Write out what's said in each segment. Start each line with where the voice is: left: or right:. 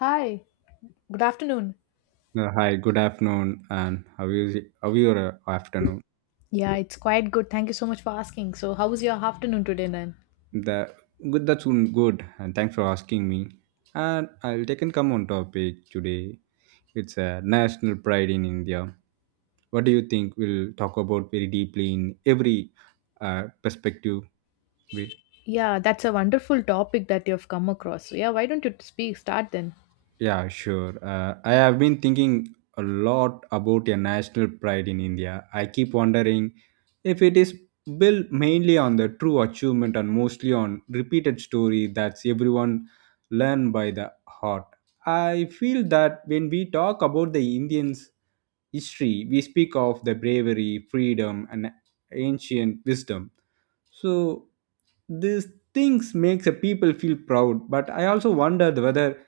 left: Hi, good afternoon.
right: Hi, good afternoon, and how your afternoon?
left: Yeah, it's quite good. Thank you so much for asking. So, how was your afternoon today then?
right: The good, good, and thanks for asking me. And I'll take and come on topic today. It's a national pride in India. What do you think? We'll talk about very deeply in every perspective.
left: Yeah, that's a wonderful topic that you've come across. So, yeah, why don't you speak start then?
right: Yeah, sure. I have been thinking a lot about a national pride in India. I keep wondering if it is built mainly on the true achievement and mostly on repeated story that's everyone learn by the heart. I feel that when we talk about the Indians' history, we speak of the bravery, freedom, and ancient wisdom. So these things makes a people feel proud. But I also wondered whether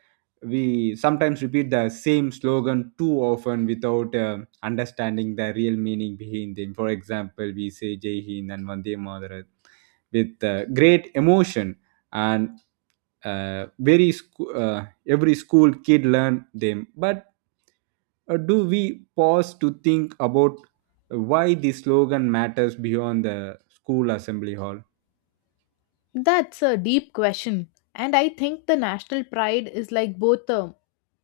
right: we sometimes repeat the same slogan too often without understanding the real meaning behind them. For example, we say Jai Hind and Vande Mataram with great emotion, and uh, very sc- every school kid learn them. But do we pause to think about why the slogan matters beyond the school assembly hall?
left: That's a deep question. And I think the national pride is like both a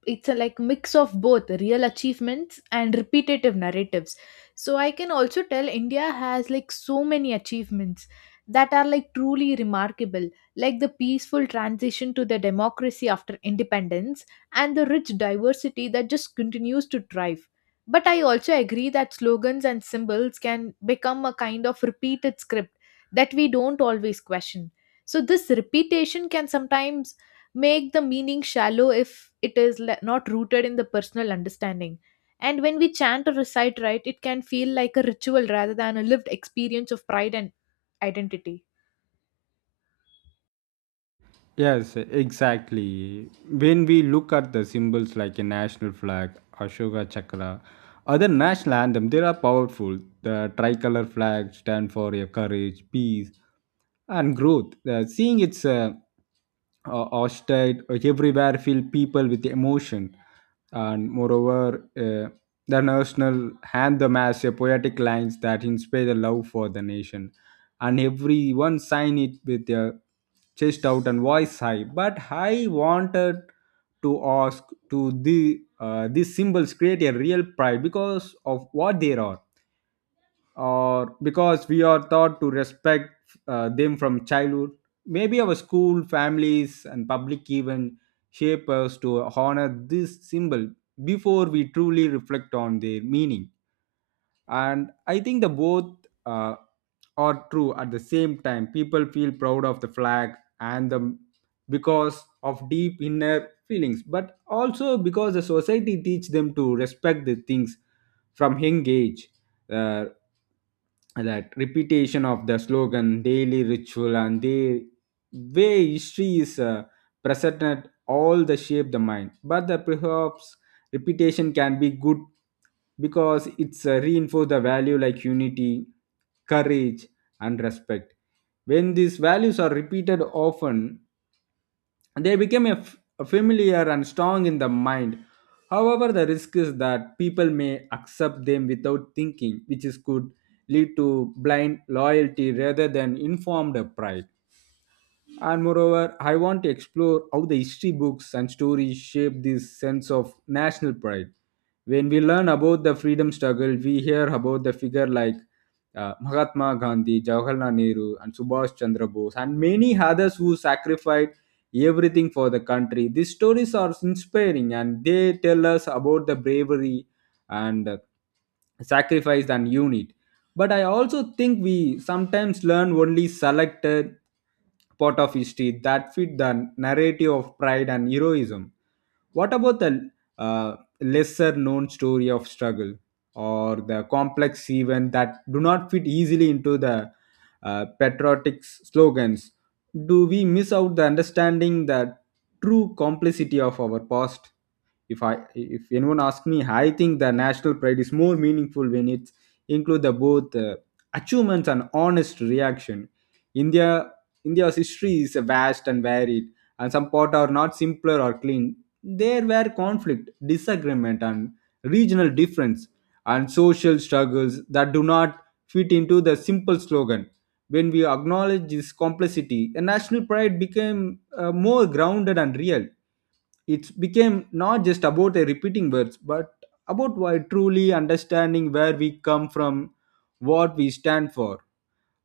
left: it's a like mix of both real achievements and repetitive narratives. So I can also tell India has like so many achievements that are like truly remarkable, like the peaceful transition to the democracy after independence and the rich diversity that just continues to thrive. But I also agree that slogans and symbols can become a kind of repeated script that we don't always question. So this repetition can sometimes make the meaning shallow if it is not rooted in the personal understanding. And when we chant or recite, right, it can feel like a ritual rather than a lived experience of pride and identity.
right: Yes, exactly. When we look at the symbols like a national flag, Ashoka Chakra, other national anthem, they are powerful. The tricolor flag stand for your courage, peace, and growth. Seeing its hostile everywhere fill people with emotion, and moreover, the national anthem has a poetic lines that inspire the love for the nation and everyone signed it with their chest out and voice high. But I wanted to ask to the these symbols create a real pride because of what they are, or because we are taught to respect them from childhood. Maybe our school, families, and public even shape us to honor this symbol before we truly reflect on their meaning, and I think the both uh, are true. At the same time, people feel proud of the flag and the because of deep inner feelings, but also because the society teach them to respect the things from young age. Uh, that repetition of the slogan daily ritual and the way history is presented all the shape the mind, but the perhaps repetition can be good because it's reinforce the value like unity, courage, and respect. When these values are repeated often, they become a familiar and strong in the mind. However, the risk is that people may accept them without thinking, which is, could lead to blind loyalty rather than informed pride. And moreover, I want to explore how the history books and stories shape this sense of national pride. When we learn about the freedom struggle, we hear about the figure like Mahatma Gandhi, Jawaharlal Nehru, and Subhash Chandra Bose, and many others who sacrificed everything for the country. These stories are inspiring and they tell us about the bravery and sacrifice and unity. But I also think we sometimes learn only selected part of history that fit the narrative of pride and heroism. What about the uh, lesser known story of struggle or the complex event that do not fit easily into the patriotic slogans? Do we miss out the understanding the true complexity of our past? If anyone asks me, I think the national pride is more meaningful when it's include the both achievements and honest reaction. India India's history is vast and varied, and some parts are not simpler or clean. There were conflict, disagreement, and regional difference, and social struggles that do not fit into the simple slogan. When we acknowledge this complexity, a national pride became more grounded and real. It became not just about a repeating words but about why truly understanding where we come from, what we stand for.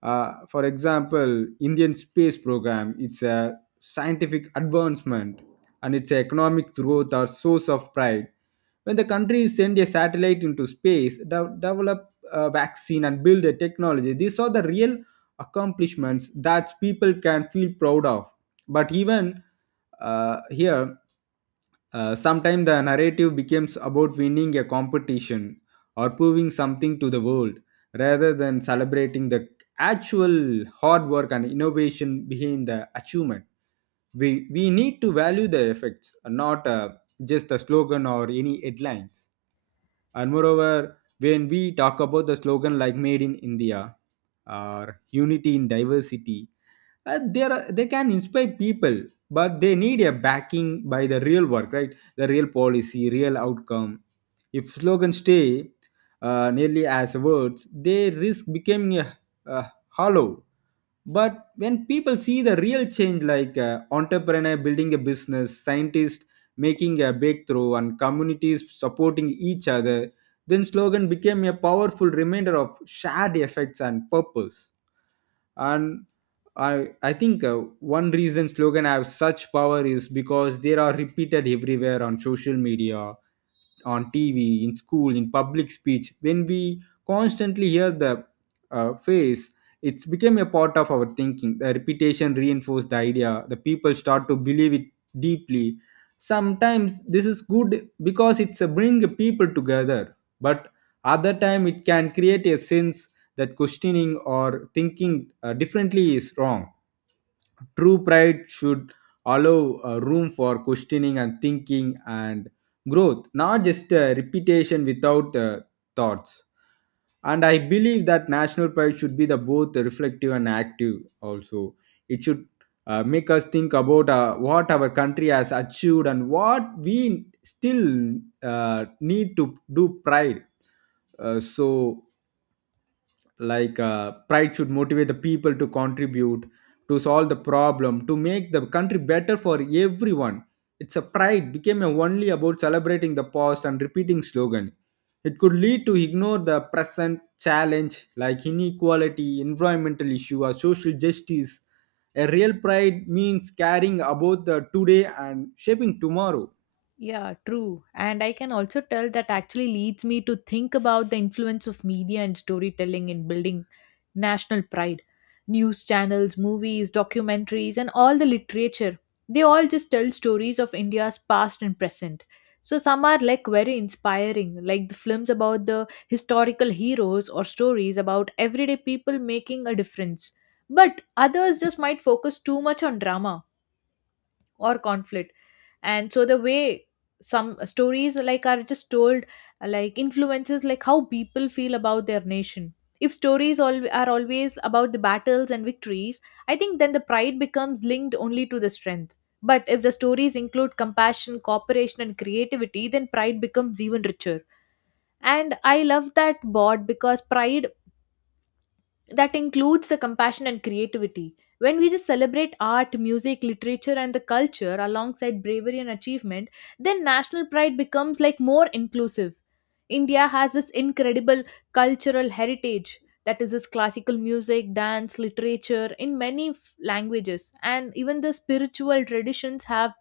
right: For example, Indian space program, it's a scientific advancement and its economic growth are source of pride. When the country send a satellite into space, develop a vaccine and build a technology, these are the real accomplishments that people can feel proud of. But even here, sometimes the narrative becomes about winning a competition or proving something to the world rather than celebrating the actual hard work and innovation behind the achievement. We need to value the effects, not just the slogan or any headlines. And moreover, when we talk about the slogan like Made in India or Unity in Diversity, they can inspire people, but they need a backing by the real work, right? The real policy, real outcome. If slogans stay nearly as words, they risk becoming a hollow. But when people see the real change like entrepreneur building a business, scientist making a breakthrough, and communities supporting each other, then slogan became a powerful reminder of shared effects and purpose. And I think one reason slogan have such power is because they are repeated everywhere: on social media, on TV, in school, in public speech. When we constantly hear the phrase, it's become a part of our thinking. The repetition reinforces the idea, the people start to believe it deeply. Sometimes this is good because it's a bring people together, but other time it can create a sense that questioning or thinking differently is wrong. True pride should allow room for questioning and thinking and growth, not just repetition without thoughts. And I believe that national pride should be the both reflective and active. Also, it should make us think about what our country has achieved and what we still need to do pride. So like pride should motivate the people to contribute, to solve the problem, to make the country better for everyone. It's a pride became a only about celebrating the past and repeating slogan, it could lead to ignore the present challenge like inequality, environmental issue, or social justice. A real pride means caring about the today and shaping tomorrow.
left: Yeah, true. And I can also tell that actually leads me to think about the influence of media and storytelling in building national pride. News channels, movies, documentaries, and all the literature, they all just tell stories of India's past and present. So some are like very inspiring, like the films about the historical heroes or stories about everyday people making a difference. But others just might focus too much on drama or conflict. And so the way some stories like are just told, like influences like how people feel about their nation. If stories are always about the battles and victories, I think then the pride becomes linked only to the strength. But if the stories include compassion, cooperation, and creativity, then pride becomes even richer. And I love that board, because pride that includes the compassion and creativity. When we just celebrate art, music, literature, and the culture alongside bravery and achievement, then national pride becomes like more inclusive. India has this incredible cultural heritage, that is this classical music, dance, literature in many languages, and even the spiritual traditions have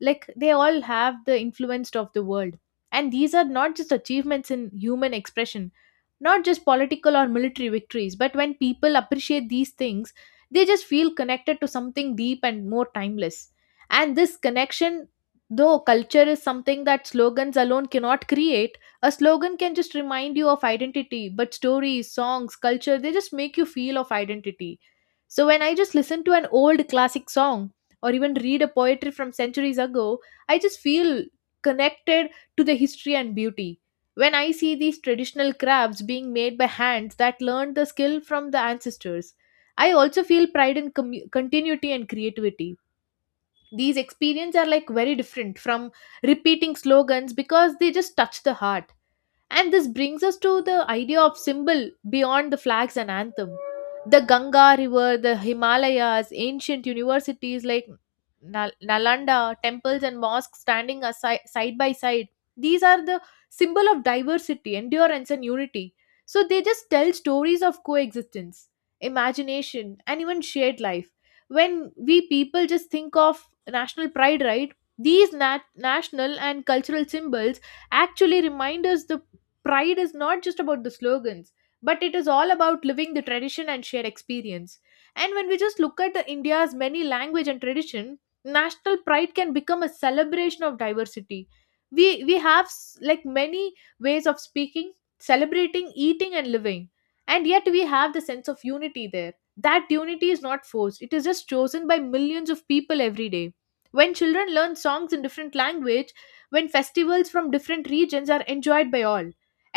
left: like they all have the influence of the world. And these are not just achievements in human expression, not just political or military victories. But when people appreciate these things, they just feel connected to something deep and more timeless. And this connection though culture is something that slogans alone cannot create. A slogan can just remind you of identity, but stories, songs, culture, they just make you feel of identity. So when I just listen to an old classic song or even read a poetry from centuries ago, I just feel connected to the history and beauty. When I see these traditional crafts being made by hands that learned the skill from the ancestors, I also feel pride in continuity and creativity. These experiences are like very different from repeating slogans because they just touch the heart. And this brings us to the idea of symbol beyond the flags and anthem. The Ganga River, the Himalayas, ancient universities like Nalanda, temples and mosques standing aside, side by side. These are the symbol of diversity, endurance, and unity. So they just tell stories of coexistence, imagination, and even shared life. When we people just think of national pride, right? These national and cultural symbols actually remind us the pride is not just about the slogans, but it is all about living the tradition and shared experience. And when we just look at the India's many language and tradition, national pride can become a celebration of diversity. We have like many ways of speaking, celebrating, eating, and living, and yet we have the sense of unity there. That unity is not forced, it is just chosen by millions of people every day. When children learn songs in different language, when festivals from different regions are enjoyed by all,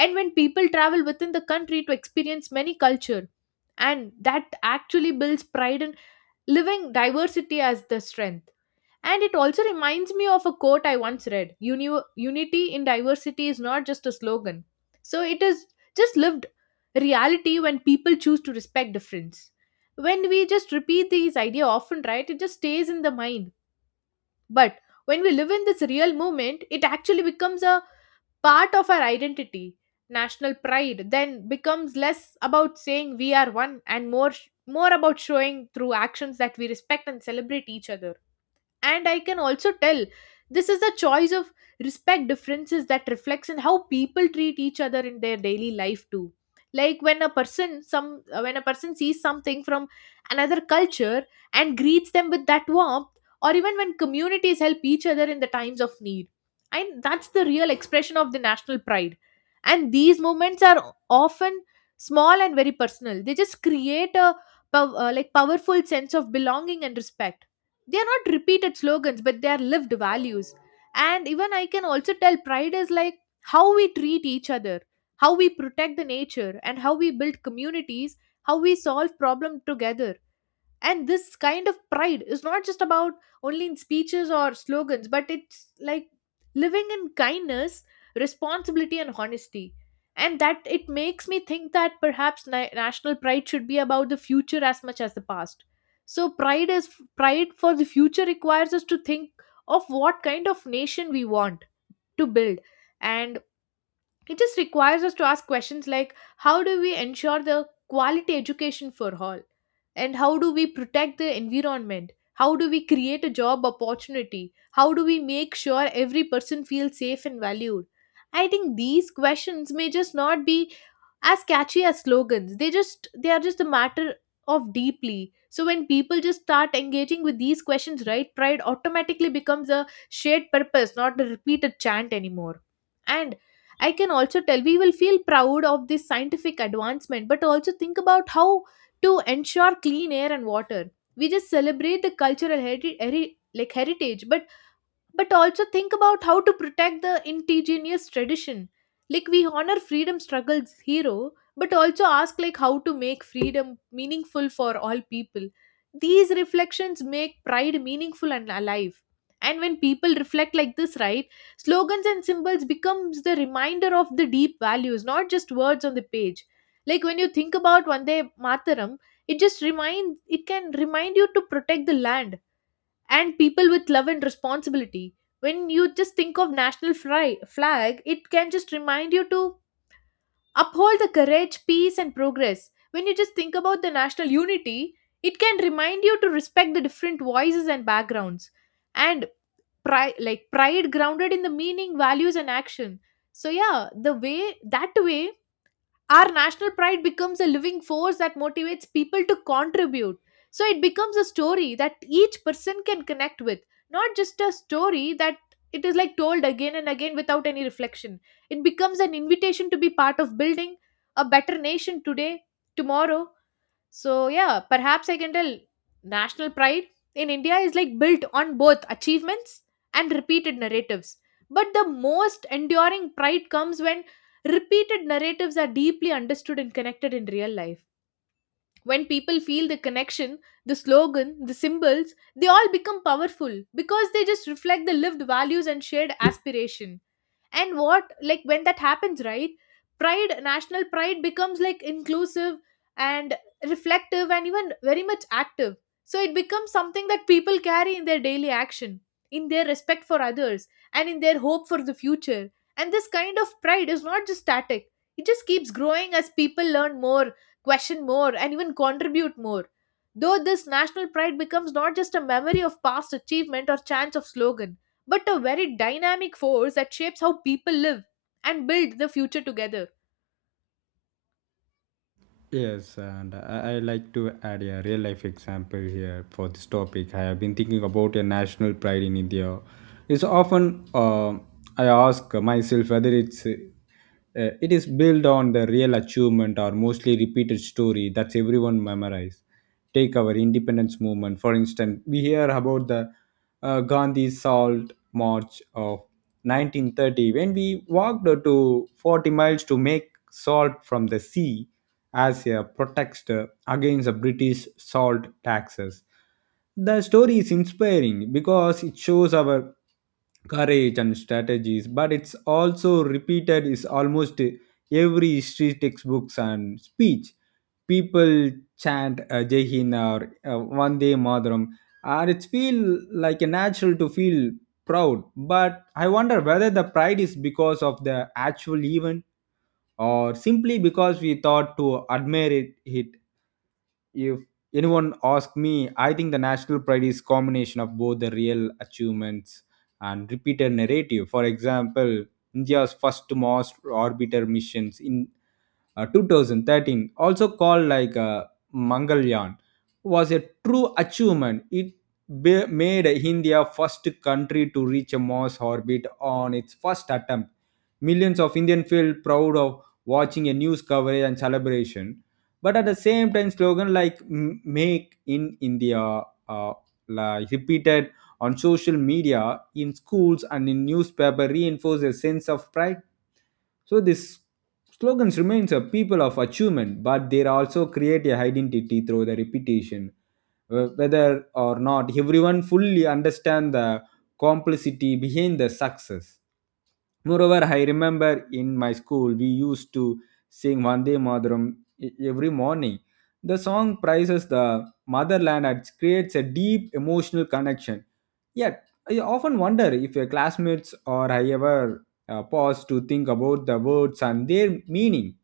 left: and when people travel within the country to experience many culture, and that actually builds pride in living diversity as the strength. And it also reminds me of a quote I once read: unity in diversity is not just a slogan, so it is just lived reality when people choose to respect difference. When we just repeat these idea often, right, it just stays in the mind. But when we live in this real moment, it actually becomes a part of our identity. National pride then becomes less about saying we are one and more about showing through actions that we respect and celebrate each other. And I can also tell this is a choice of respect differences that reflects in how people treat each other in their daily life too. Like when a person some when a person sees something from another culture and greets them with that warmth, or even when communities help each other in the times of need, and that's the real expression of the national pride. And these moments are often small and very personal. They just create a like powerful sense of belonging and respect. They are not repeated slogans, but they are lived values. And even I can also tell pride is like how we treat each other, how we protect the nature, and how we build communities, how we solve problem together. And this kind of pride is not just about only in speeches or slogans, but it's like living in kindness, responsibility, and honesty. And that it makes me think that perhaps national pride should be about the future as much as the past. so pride is Pride for the future requires us to think of what kind of nation we want to build. And it just requires us to ask questions like, how do we ensure the quality education for all? And how do we protect the environment? How do we create a job opportunity? How do we make sure every person feels safe and valued? I think these questions may just not be as catchy as slogans, they are just a matter of deeply. So when people just start engaging with these questions, right, pride automatically becomes a shared purpose, not a repeated chant anymore. And I can also tell we will feel proud of this scientific advancement, but also think about how to ensure clean air and water. We just celebrate the cultural like heritage, but also think about how to protect the indigenous tradition. Like we honor freedom struggles hero, but also ask like how to make freedom meaningful for all people. These reflections make pride meaningful and alive. And when people reflect like this, right, slogans and symbols becomes the reminder of the deep values, not just words on the page. Like when you think about one day mataram, it just remind it can remind you to protect the land and people with love and responsibility. When you just think of national flag, it can just remind you to uphold the courage, peace, and progress. When you just think about the national unity, it can remind you to respect the different voices and backgrounds. And pride grounded in the meaning, values, and action. So yeah, the way that way, our national pride becomes a living force that motivates people to contribute. So it becomes a story that each person can connect with, not just a story that it is like told again and again without any reflection. It becomes an invitation to be part of building a better nation today, tomorrow. So yeah, perhaps I can tell national pride in India is like built on both achievements and repeated narratives. But the most enduring pride comes when repeated narratives are deeply understood and connected in real life. When people feel the connection, the slogan, the symbols, they all become powerful because they just reflect the lived values and shared aspiration. And what like when that happens, right, pride national pride becomes like inclusive and reflective and even very much active. So it becomes something that people carry in their daily action, in their respect for others, and in their hope for the future. And this kind of pride is not just static, it just keeps growing as people learn more, question more, and even contribute more. Though this national pride becomes not just a memory of past achievement or chance of slogan, but a very dynamic force that shapes how people live and build the future together.
right: Yes, and I like to add a real life example here for this topic. I have been thinking about a national pride in India. It's often I ask myself whether it is built on the real achievement or mostly repeated story that's everyone memorize. Take our independence movement, for instance, we hear about the Gandhi Salt March of 1930 when we walked to 40 miles to make salt from the sea as a protest against the British salt taxes. The story is inspiring because it shows our courage and strategies, but it's also repeated is almost every history textbooks and speech. People chant jai hind or vande madaram, and it feel like a natural to feel proud. But I wonder whether the pride is because of the actual event, or simply because we thought to admire it. If anyone asks me, I think the national pride is combination of both the real achievements and repeated narrative. For example, india's first mars orbiter missions in 2013, also called like mangalyaan, was a true achievement. It made india first country to reach a mars orbit on its first attempt. Millions of indian feel proud of watching a news coverage and celebration. But at the same time, slogan like " make in india," uh, like repeated on social media, in schools, and in newspaper reinforce a sense of pride. So these slogans remains a people of achievement, but they also create a identity through the repetition. Whether or not everyone fully understand the complexity behind the success. Moreover, I remember in my school we used to sing Vande Mataram every morning. The song praises the motherland and creates a deep emotional connection. Yeah, I often wonder if your classmates or I ever pause to think about the words and their meaning.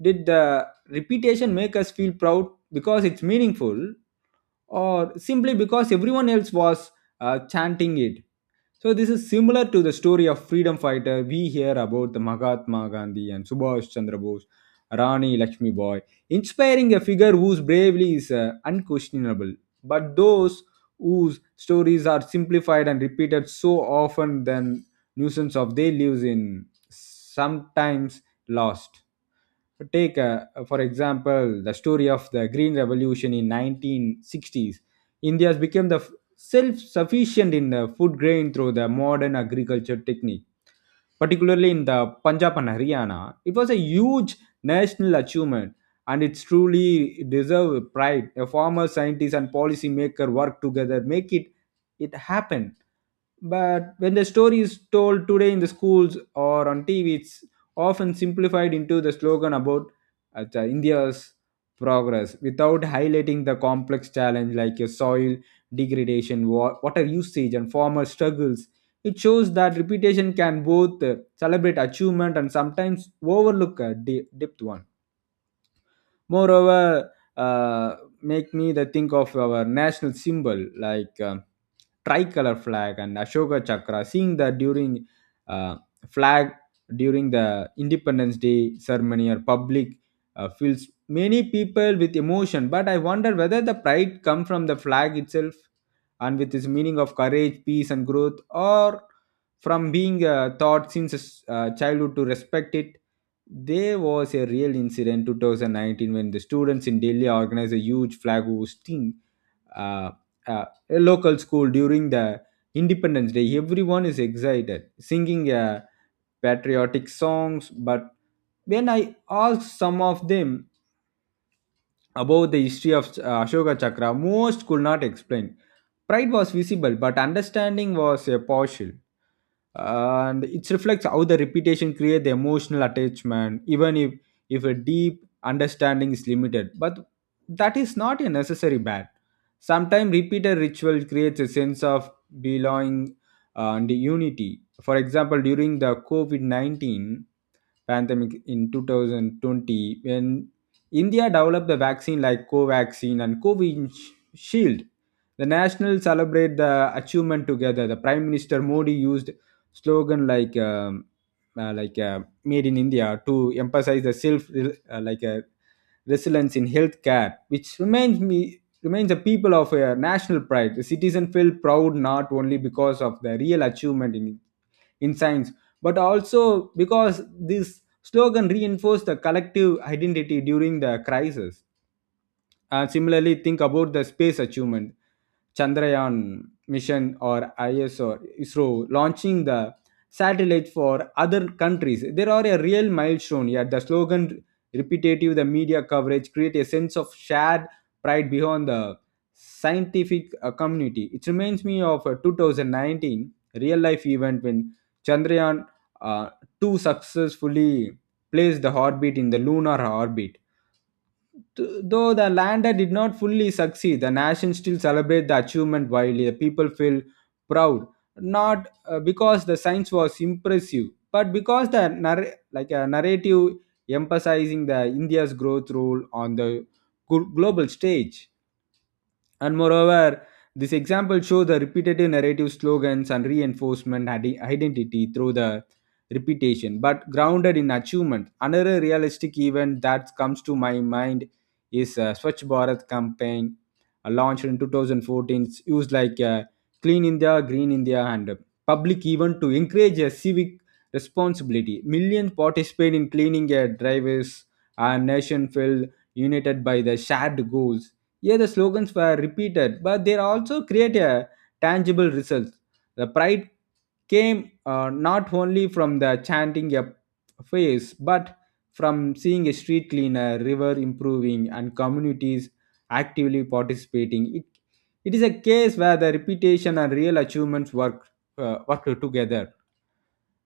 right: Did the repetition make us feel proud because it's meaningful, or simply because everyone else was chanting it? So this is similar to the story of freedom fighter. We hear about the Mahatma Gandhi and Subhash Chandra Bose, Rani Lakshmi Boy, inspiring a figure whose bravery is unquestionable. But those whose stories are simplified and repeated so often, then nuisance of they lives in sometimes lost. Take, for example, the story of the Green Revolution in 1960s. India became the self sufficient in the food grain through the modern agriculture technique, particularly in the Punjab and Haryana. It was a huge national achievement and it's truly deserve pride. A farmer, scientist, and policymaker work together, make it happen. But when the story is told today in the schools or on TV, it's often simplified into the slogan about the India's progress without highlighting the complex challenge like your soil degradation, water usage, and farmer struggles. It shows that reputation can both celebrate achievement and sometimes overlook depth one. Moreover, uh, make me the think of our national symbol like tricolor flag and Ashoka Chakra. Seeing that during uh, flag during the Independence Day ceremony or public, fills many people with emotion, but I wonder whether the pride come from the flag itself and with its meaning of courage, peace and growth, or from being taught since childhood to respect it. There was a real incident 2019 when the students in Delhi organized a huge flag hosting uh, a local school during the Independence Day. Everyone is excited, singing patriotic songs. But when I asked some of them about the history of Ashoka Chakra, most could not explain. Pride was visible, but understanding was partial, and it reflects how the repetition creates the emotional attachment even if a deep understanding is limited. But that is not a necessary bad. Sometimes repeated ritual creates a sense of belonging and unity. For example, during the covid-19 pandemic in 2020, when India developed the vaccine like Covaxin and Covid Shield, the national celebrate the achievement together. The Prime Minister Modi used slogan like made in India, to emphasize the self resilience in healthcare, which reminds the people of a national pride. The citizen feel proud not only because of the real achievement in science, but also because this slogan reinforced the collective identity during the crisis. And similarly, think about the space achievement, Chandrayaan mission or ISO, ISRO launching the satellite for other countries. There are a real milestone here. The slogan, repetitive, the media coverage create a sense of shared pride beyond the scientific community. It reminds me of a 2019 real life event when Chandrayaan uh, 2 successfully placed the orbit in the lunar orbit. Though the lander did not fully succeed, the nation still celebrate the achievement widely. The people feel proud, not because the science was impressive, but because the like a narrative emphasizing the India's growth role on the global stage. And moreover, this example shows the repetitive narrative slogans and reinforcement identity through the repetition, but grounded in achievement. Another realistic event that comes to my mind is Swachh Bharat campaign, launched in 2014. It's used like Clean India, Green India, and public event to encourage a civic responsibility. Millions participate in cleaning their drivers. Our nation felt united by the shared goals. Yeah, the slogans were repeated, but they also create a tangible results. The pride came not only from the chanting a face, but from seeing a street cleaner, river improving, and communities actively participating. It is a case where the reputation and real achievements work together.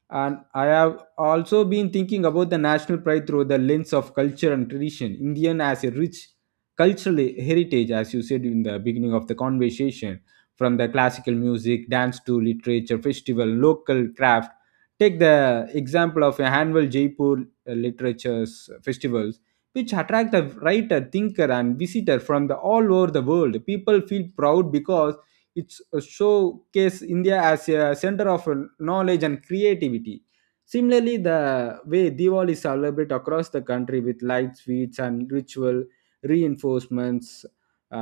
right: And I have also been thinking about the national pride through the lens of culture and tradition. Indian as a rich cultural heritage, as you said in the beginning of the conversation, from the classical music, dance to literature, festival, local craft. Take the example of a annual Jaipur literature's festivals, which attract the writer, thinker, and visitor from the all over the world. People feel proud because it's a showcase India as a center of knowledge and creativity. Similarly, the way Diwali is celebrated across the country with light sweets and ritual reinforcements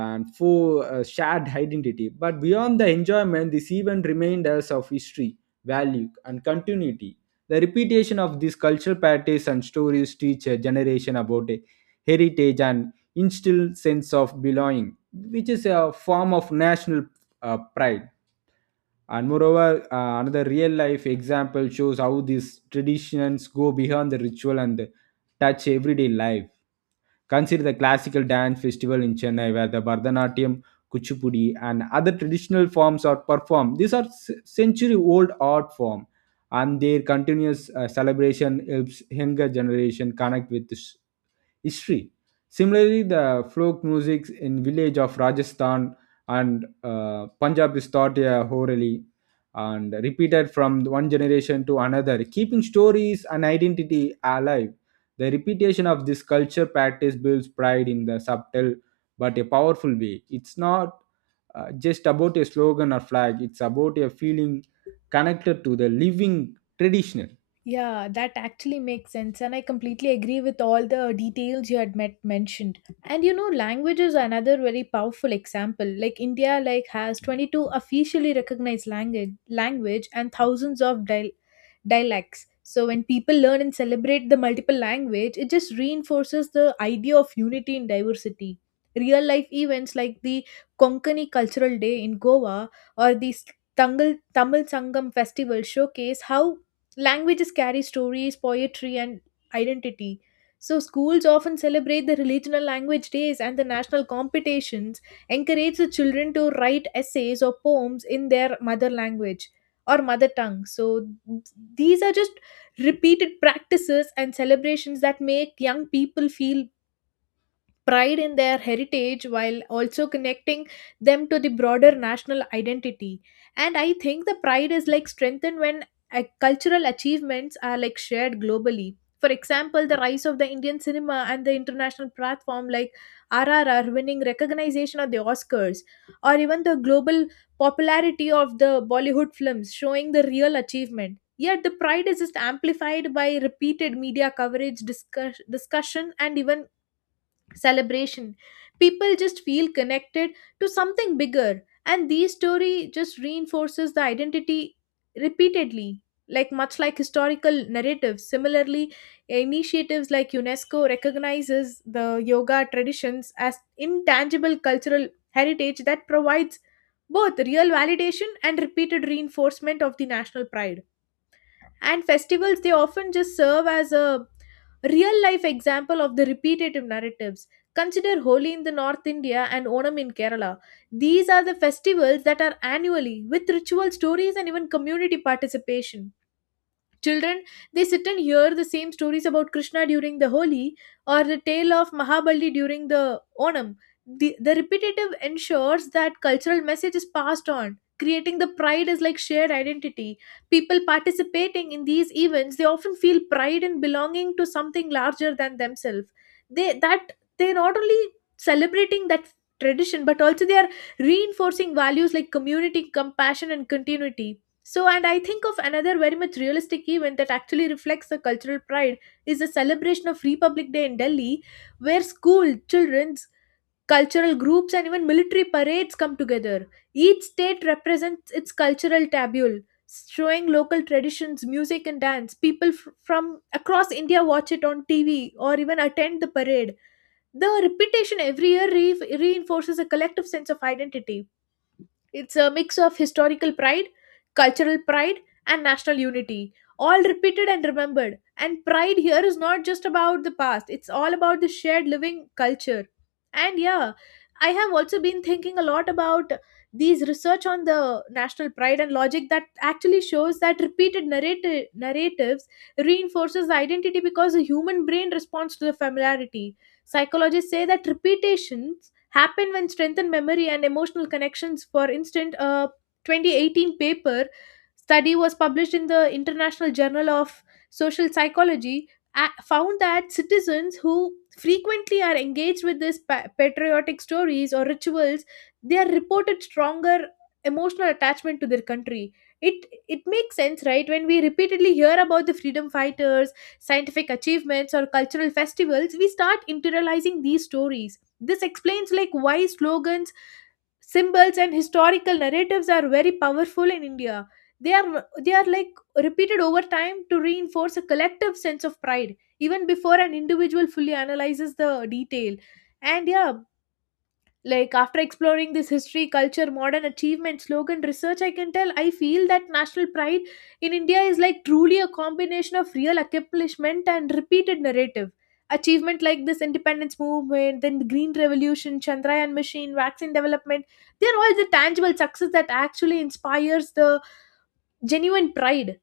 right: and for shared identity. But beyond the enjoyment, this event remained us of history, value and continuity. The repetition of these cultural practices and stories teach a generation about a heritage and instill sense of belonging, which is a form of national pride. And moreover, another real life example shows how these traditions go beyond the ritual and touch everyday life. Consider the classical dance festival in Chennai, where the Bharatanatyam, Kuchipudi, and other traditional forms are performed. These are century old art form, and their continuous celebration helps younger generation connect with this history. Similarly, the folk music in village of Rajasthan and Punjab is taught orally and repeated from one generation to another, keeping stories and identity alive. The repetition of this culture practice builds pride in the subtle but a powerful way. It's not just about a slogan or flag, it's about a feeling connected to the living traditional.
left: Yeah, that actually makes sense, and I completely agree with all the details you had met mentioned. And you know, language is another very powerful example. Like India, like has 22 officially recognized language, and thousands of dialects. So when people learn and celebrate the multiple language, it just reinforces the idea of unity in diversity. Real life events like the Konkani Cultural Day in Goa or the Tamil Sangam Festival showcase how languages carry stories, poetry, and identity. So, schools often celebrate the regional language days and the national competitions, encourage the children to write essays or poems in their mother language or mother tongue. So, these are just repeated practices and celebrations that make young people feel pride in their heritage while also connecting them to the broader national identity. And I think the pride is like strengthened when cultural achievements are like shared globally. For example, the rise of the Indian cinema and the international platform like RRR winning recognition at the Oscars, or even the global popularity of the Bollywood films showing the real achievement. Yet the pride is just amplified by repeated media coverage, discussion, and even celebration, people just feel connected to something bigger, and these story just reinforces the identity repeatedly, like much like historical narratives. Similarly, initiatives like unesco recognizes the yoga traditions as intangible cultural heritage that provides both real validation and repeated reinforcement of the national pride. And festivals, they often just serve as a real life example of the repetitive narratives. Consider holi in the north india and onam in kerala. These are the festivals that are annually with ritual stories and even community participation. Children, they sit and hear the same stories about Krishna during the Holi or the tale of Mahabali during the Onam. The repetitive ensures that cultural message is passed on, creating the pride as like shared identity. People participating in these events, they often feel pride in belonging to something larger than themselves. They that they're not only celebrating that tradition, but also they are reinforcing values like community, compassion, and continuity. So, and I think of another very much realistic event that actually reflects the cultural pride is the celebration of Republic Day in Delhi, where school, children's, cultural groups, and even military parades come together. Each state represents its cultural tabule, showing local traditions, music, and dance. From across India watch it on TV or even attend the parade. The repetition every year reinforces a collective sense of identity. It's a mix of historical pride, cultural pride, and national unity, all repeated and remembered. And pride here is not just about the past, it's all about the shared living culture. And yeah, I have also been thinking a lot about these research on the national pride and logic that actually shows that repeated narratives reinforces the identity because the human brain responds to the familiarity. Psychologists say that repetition happen when strengthened memory and emotional connections. For instance, a 2018 paper study was published in the International Journal of Social Psychology, found that citizens who frequently are engaged with these patriotic stories or rituals, they are reported stronger emotional attachment to their country. It makes sense, right? When we repeatedly hear about the freedom fighters, scientific achievements or cultural festivals, we start internalizing these stories. This explains like why slogans, symbols and historical narratives are very powerful in India. They are like repeated over time to reinforce a collective sense of pride even before an individual fully analyzes the detail. And yeah, like after exploring this history culture modern achievement slogan research, I can tell I feel that national pride in india is like truly a combination of real accomplishment and repeated narrative. Achievement like this independence movement, then the green revolution, chandrayaan machine, vaccine development, they're all the tangible success that actually inspires the genuine pride.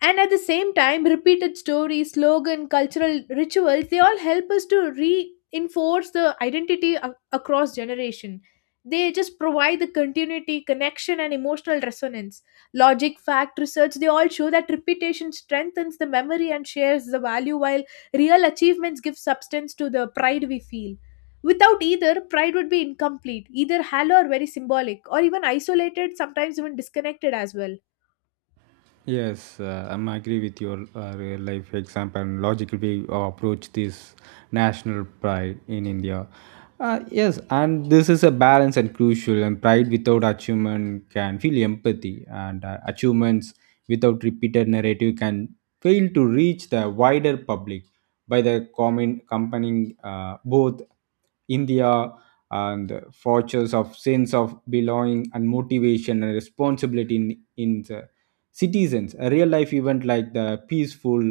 left: And at the same time, repeated stories, slogan, cultural rituals, they all help us to reinforce the identity across generation. They just provide the continuity, connection and emotional resonance. Logic, fact, research, they all show that repetition strengthens the memory and shares the value, while real achievements give substance to the pride we feel. Without either, pride would be incomplete, either hollow or very symbolic or even isolated, sometimes even disconnected as well.
right: Yes, I'm agree with your real life example and logically approach this national pride in India. Yes, and this is a balance and crucial. And pride without achievement can feel empathy, and achievements without repeated narrative can fail to reach the wider public by the common accompanying both India and the fortress of sense of belonging and motivation and responsibility in the citizens. A real life event like the peaceful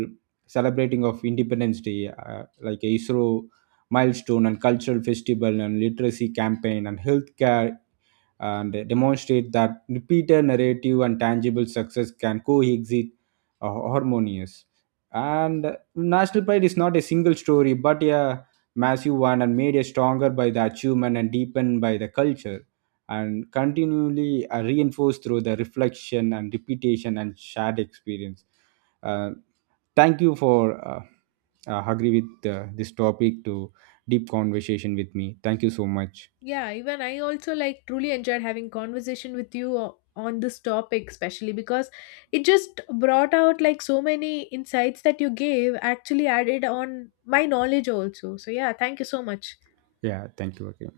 right: celebrating of Independence Day, like a ISRO milestone and cultural festival and literacy campaign and healthcare, and demonstrate that repeated narrative and tangible success can coexist uh, harmonious. And national pride is not a single story but a massive one, and made a stronger by the achievement and deepened by the culture and continually reinforced through the reflection and repetition and shared experience. Uh, thank you for uh, agree with this topic to deep conversation with me. Thank you so much.
left: Yeah, even I also like truly enjoyed having conversation with you on this topic, especially because it just brought out like so many insights that you gave actually added on my knowledge also. So yeah, thank you so much.
right: Yeah, thank you again.